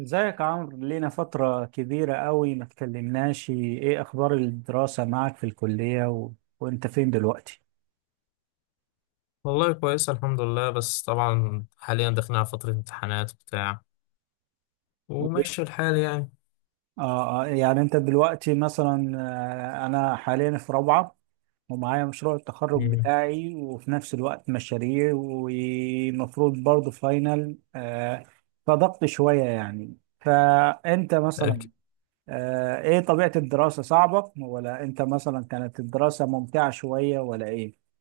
ازيك يا عمرو، لينا فترة كبيرة قوي ما اتكلمناش. ايه اخبار الدراسة معك في الكلية و... وانت فين دلوقتي؟ والله كويسة، الحمد لله. بس طبعا حاليا داخلين على فترة امتحانات بتاع، وب- وماشي الحال يعني. يعني انت دلوقتي مثلا انا حاليا في رابعة، ومعايا مشروع التخرج مم. بتاعي وفي نفس الوقت مشاريع ومفروض برضه فاينل. فضغط شوية يعني. فأنت مثلا لكن- إيه طبيعة الدراسة؟ صعبة ولا أنت مثلا كانت الدراسة ممتعة شوية ولا إيه؟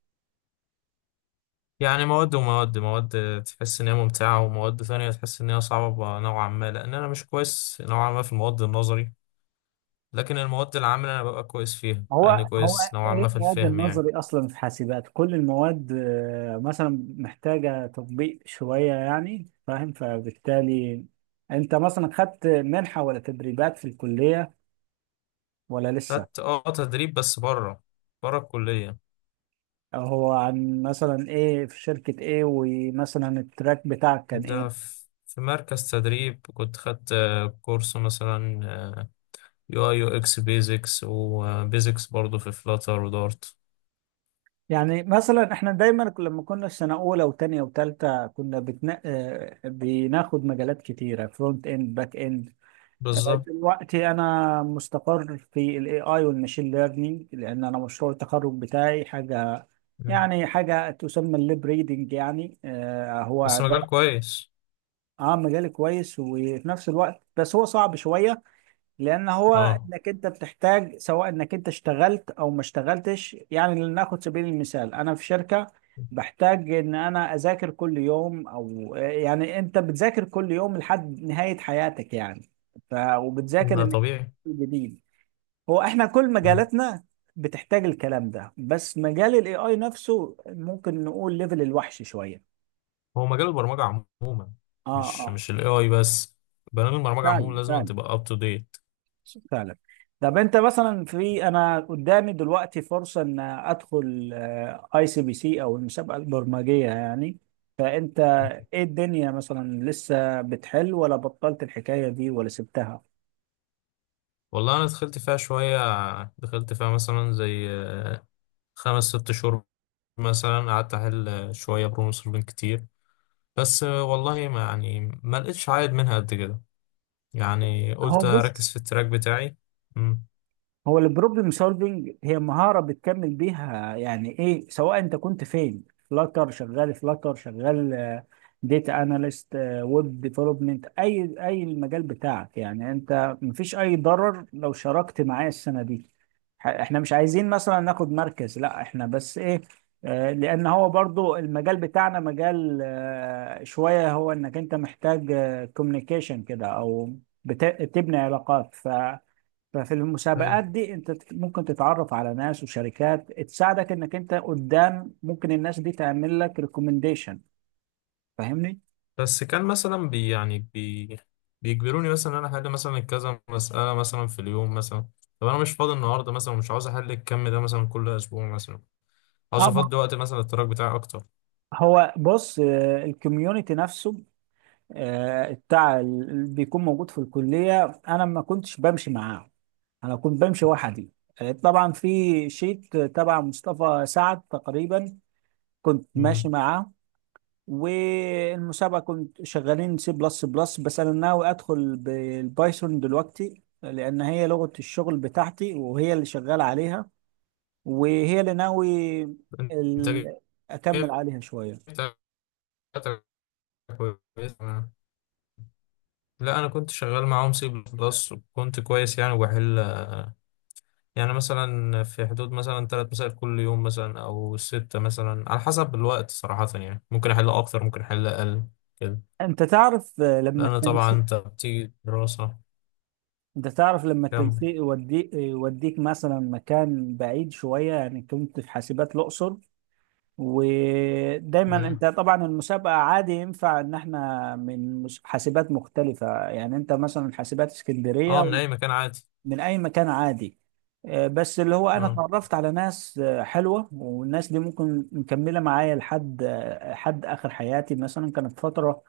يعني مواد تحس إن هي ممتعة، ومواد ثانية تحس إن هي صعبة نوعا ما، لأن أنا مش كويس نوعا ما في المواد النظري. لكن المواد العامة أنا ببقى كويس فيها، هو لأني هو كويس نوعا ايه ما في المواد الفهم يعني. النظري؟ اصلا في حاسبات كل المواد مثلا محتاجه تطبيق شويه يعني، فاهم؟ فبالتالي انت مثلا خدت منحه ولا تدريبات في الكليه ولا لسه؟ خدت تدريب، بس بره الكلية. هو عن مثلا ايه؟ في شركه ايه؟ ومثلا التراك بتاعك كان ده ايه؟ في مركز تدريب، كنت خدت كورس مثلا يو اي يو اكس، بيزكس وبيزكس برضه، في فلاتر ودارت. يعني مثلا احنا دايما لما كنا في سنه اولى وتانية وتالتة كنا بتنا... آه، بناخد مجالات كتيره، فرونت اند، باك اند. بالظبط. دلوقتي انا مستقر في الاي اي والماشين ليرنينج، لان انا مشروع التخرج بتاعي حاجه، مم. يعني حاجه تسمى الليب ريدنج. يعني آه هو بس مجال عباره. كويس. اه مجال كويس وفي نفس الوقت بس هو صعب شويه، لان هو اه، انك انت بتحتاج سواء انك انت اشتغلت او ما اشتغلتش. يعني لناخد سبيل المثال انا في شركه، بحتاج ان انا اذاكر كل يوم، او يعني انت بتذاكر كل يوم لحد نهايه حياتك يعني. ف وبتذاكر ده انك طبيعي. انت جديد. هو احنا كل مم. مجالاتنا بتحتاج الكلام ده، بس مجال الاي اي نفسه ممكن نقول ليفل الوحش شويه. هو مجال البرمجة عموما، اه مش اه، مش الاي اي بس، برامج البرمجة عموما فعلا لازم أن فعلا تبقى اب تو ديت. فعلا. طب انت مثلا في، انا قدامي دلوقتي فرصه ان ادخل اي سي بي سي، او المسابقه البرمجيه يعني. فانت ايه الدنيا مثلا، لسه بتحل ولا بطلت الحكايه دي ولا سبتها؟ والله انا دخلت فيها شوية، دخلت فيها مثلا زي خمس ست شهور، مثلا قعدت احل شوية بروبلم سولفنج كتير، بس والله ما يعني ما لقيتش عائد منها قد كده، يعني هو قلت بص، اركز في التراك بتاعي. مم. هو البروبلم سولفنج هي مهارة بتكمل بيها، يعني ايه سواء انت كنت فين. فلاتر شغال، فلاتر شغال، داتا اناليست، ويب ديفلوبمنت، اي اي المجال بتاعك، يعني انت مفيش اي ضرر لو شاركت معايا السنة دي. احنا مش عايزين مثلا ناخد مركز، لا احنا بس ايه، لان هو برضو المجال بتاعنا مجال شوية، هو انك انت محتاج كوميونيكيشن كده، او بتبني علاقات. ففي المسابقات دي انت ممكن تتعرف على ناس وشركات تساعدك، انك انت قدام ممكن الناس دي تعمل لك ريكومنديشن. فاهمني؟ بس كان مثلا بي يعني بي بيجبروني مثلا ان انا احل مثلا كذا مسألة مثلا في اليوم مثلا. طب انا مش فاضي النهارده مثلا، ومش عاوز احل الكم ده مثلا كل اسبوع مثلا، عاوز اه ما افضي وقت مثلا للتراك بتاعي اكتر. هو بص، الكوميونتي نفسه بتاع اللي بيكون موجود في الكلية، انا ما كنتش بمشي معاه، انا كنت بمشي وحدي. طبعا في شيت تبع مصطفى سعد تقريبا، كنت ماشي مم. معاه. والمسابقة كنت شغالين سي بلس بلس، بس أنا ناوي أدخل بالبايثون دلوقتي لأن هي لغة الشغل بتاعتي وهي اللي شغال عليها، وهي اللي ناوي الانتاجية ال... أكمل عليها شوية. بتاعتك كويسة. لا، انا كنت شغال معاهم سي بلس، وكنت كويس يعني، وبحل يعني مثلا في حدود مثلا 3 مسائل كل يوم مثلا، او ستة مثلا على حسب الوقت صراحة، يعني ممكن احل اكتر ممكن احل اقل كده، أنت تعرف آه، لما لأن طبعا التنسيق أنت بتيجي دراسة. أنت تعرف لما كمل. التنسيق يوديك مثلا مكان بعيد شوية، يعني كنت في حاسبات الأقصر. ودايما انت مم. طبعا المسابقه عادي ينفع ان احنا من حاسبات مختلفه، يعني انت مثلا حاسبات أه، اسكندريه، من أي مكان عادي. من اي مكان عادي. بس اللي هو انا أه. اتعرفت على ناس حلوه، والناس دي ممكن مكمله معايا لحد حد اخر حياتي مثلا، كانت فتره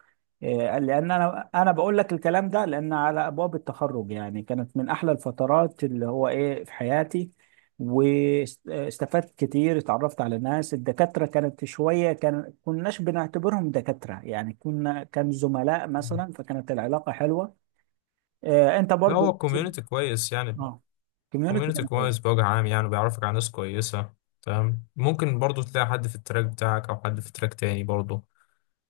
لان انا بقول لك الكلام ده لان على ابواب التخرج، يعني كانت من احلى الفترات اللي هو ايه في حياتي. واستفدت كتير، اتعرفت على ناس، الدكاتره كانت شويه، كان كناش بنعتبرهم دكاتره، يعني كنا كان زملاء آه. مثلا، فكانت العلاقه حلوه. انت لا، هو برضو؟ الكوميونيتي كويس يعني. اه، كوميونتي الكوميونيتي كانت كويس كويسه. بوجه عام، يعني بيعرفك على ناس كويسة، تمام. ممكن برضو تلاقي حد في التراك بتاعك، أو حد في تراك تاني برضو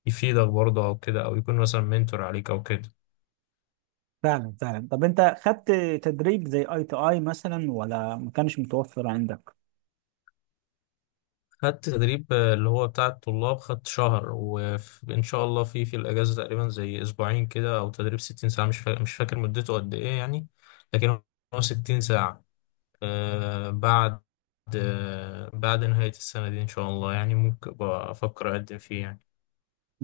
يفيدك برضو، أو كده، أو يكون مثلا منتور عليك أو كده. فعلا فعلا. طب انت خدت تدريب زي اي تي اي مثلا ولا ما كانش متوفر عندك؟ خدت تدريب اللي هو بتاع الطلاب، خدت شهر، وإن شاء الله في الأجازة تقريبا زي أسبوعين كده، أو تدريب 60 ساعة، مش فاكر مدته قد إيه يعني. لكن هو 60 ساعة. آه بعد بعد نهاية السنة دي إن شاء الله يعني، ممكن أبقى أفكر أقدم فيه يعني.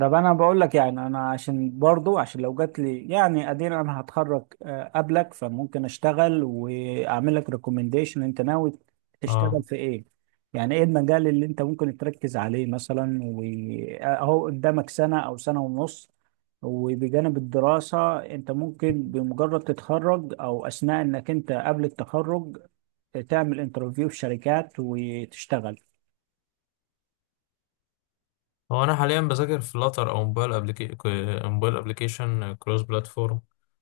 طب انا بقول لك، يعني انا عشان برضو عشان لو جات لي، يعني ادينا انا هتخرج قبلك، فممكن اشتغل واعمل لك ريكومنديشن. انت ناوي تشتغل اه، في ايه؟ يعني ايه المجال اللي انت ممكن تركز عليه مثلا؟ واهو قدامك سنة او سنة ونص، وبجانب الدراسة انت ممكن بمجرد تتخرج او اثناء انك انت قبل التخرج، تعمل انترفيو في شركات وتشتغل. هو أنا حاليا بذاكر فلاتر أو موبايل أبليكيشن كروس بلاتفورم.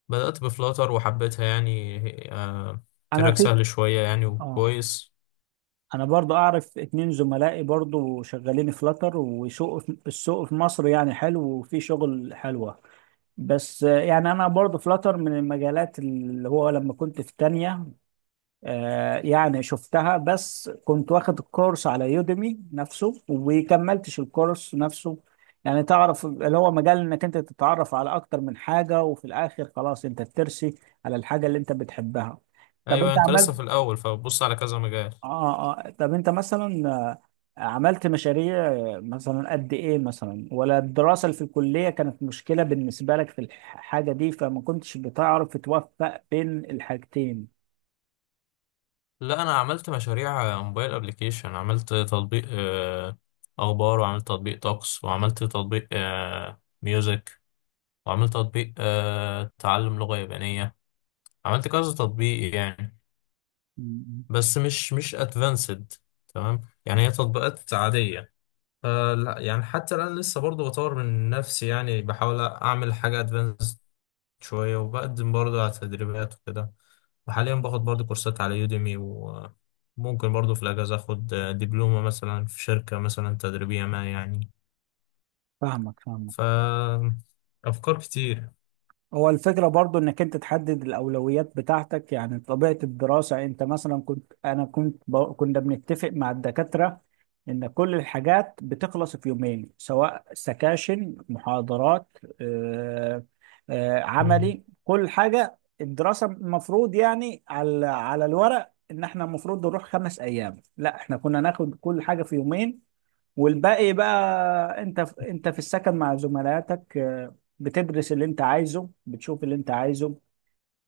بدأت بفلاتر وحبيتها يعني. آه انا تراك في سهل شوية يعني اه، وكويس. انا برضو اعرف اتنين زملائي برضو شغالين فلاتر، وسوق في مصر يعني حلو، وفي شغل حلوة. بس يعني انا برضو فلاتر من المجالات اللي هو لما كنت في تانية يعني شفتها، بس كنت واخد الكورس على يوديمي نفسه وكملتش الكورس نفسه. يعني تعرف اللي هو مجال انك انت تتعرف على اكتر من حاجة، وفي الاخر خلاص انت بترسي على الحاجة اللي انت بتحبها. طب انت أيوة، أنت لسه عملت، في الأول فبص على كذا مجال. اه اه، طب انت مثلا عملت مشاريع مثلا قد ايه مثلا؟ ولا الدراسة اللي في الكلية كانت مشكلة بالنسبة لك في الحاجة دي، فما كنتش بتعرف توفق بين الحاجتين؟ لا، أنا عملت مشاريع موبايل أبليكيشن، عملت تطبيق أخبار، وعملت تطبيق طقس، وعملت تطبيق ميوزك، وعملت تطبيق تعلم لغة يابانية. عملت كذا تطبيق يعني، م- م. بس مش ادفانسد، تمام، يعني هي تطبيقات عادية. فلا يعني حتى الآن لسه برضه بطور من نفسي، يعني بحاول أعمل حاجة ادفانسد شوية، وبقدم برضه على تدريبات وكده، وحاليا باخد برضه كورسات على يوديمي، وممكن برضه في الأجازة أخد دبلومة مثلا في شركة مثلا تدريبية ما يعني. فاهمك فاهمك. ف أفكار كتير. هو الفكرة برضو انك انت تحدد الاولويات بتاعتك. يعني طبيعة الدراسة، انت مثلا كنت، انا كنت كنا بنتفق مع الدكاترة ان كل الحاجات بتخلص في يومين، سواء سكاشن، محاضرات، مم. عملي، كل حاجة. الدراسة المفروض يعني على على الورق ان احنا المفروض نروح خمس ايام، لا احنا كنا ناخد كل حاجة في يومين، والباقي بقى انت انت في السكن مع زملائاتك بتدرس اللي انت عايزه، بتشوف اللي انت عايزه.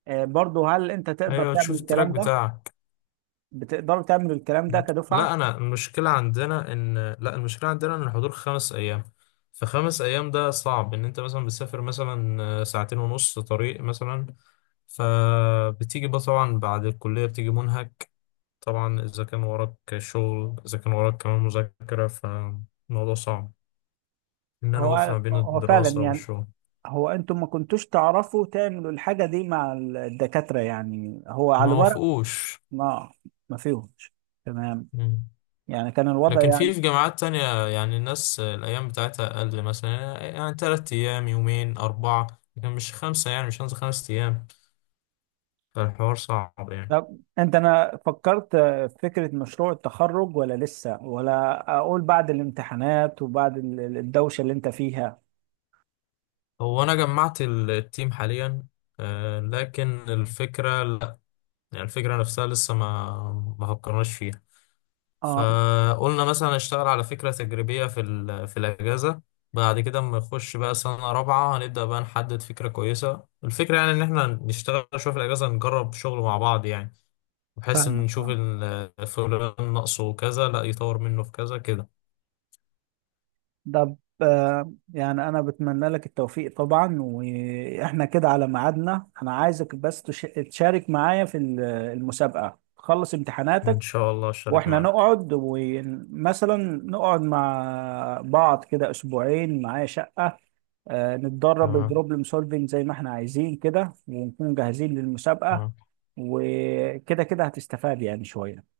برضه هل انت تقدر أيوة، تعمل تشوف التراك الكلام ده؟ بتاعك. بتقدروا تعملوا الكلام ده كدفعة؟ لا انا المشكله عندنا ان لا، المشكله عندنا ان الحضور 5 ايام، فخمس ايام ده صعب، ان انت مثلا بتسافر مثلا ساعتين ونص طريق مثلا، فبتيجي بقى طبعا بعد الكليه بتيجي منهك، طبعا اذا كان وراك شغل، اذا كان وراك كمان مذاكره، فالموضوع صعب ان انا اوفق ما هو بين هو فعلا الدراسه يعني. والشغل. هو انتم ما كنتوش تعرفوا تعملوا الحاجة دي مع الدكاترة؟ يعني هو على ما الورق وافقوش. ما، ما فيهمش؟ تمام، يعني كان الوضع. لكن في جامعات تانية يعني الناس الأيام بتاعتها أقل مثلا، يعني 3 أيام، يومين، أربعة، لكن مش خمسة، يعني مش هنزل 5 أيام، فالحوار صعب يعني. طب انت، انا فكرت في فكرة مشروع التخرج ولا لسه؟ ولا اقول بعد الامتحانات وبعد الدوشة اللي انت فيها؟ هو أنا جمعت التيم حاليا. آه، لكن الفكرة لأ، يعني الفكرة نفسها لسه ما فكرناش فيها. اه، فقلنا مثلا نشتغل على فكرة تجريبية في الأجازة. بعد كده اما نخش بقى سنة رابعة، هنبدأ بقى نحدد فكرة كويسة. الفكرة يعني إن إحنا نشتغل شوية في الأجازة، نجرب شغل مع بعض يعني، بحيث فاهمك ان يشوف فاهمك. فلان ناقصه كذا، لا يطور منه في كذا كده. طب يعني انا بتمنى لك التوفيق طبعا، واحنا كده على ميعادنا، انا عايزك بس تشارك معايا في المسابقة. تخلص ان امتحاناتك شاء الله اشترك واحنا معاك. نقعد، ومثلا نقعد مع بعض كده اسبوعين، معايا شقة، نتدرب تمام، بروبلم سولفينج زي ما احنا عايزين كده، ونكون جاهزين للمسابقة. تمام. وكده كده هتستفاد يعني شوية.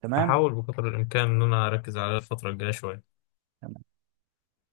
تمام. هحاول بقدر الامكان ان انا اركز على الفتره الجايه شويه.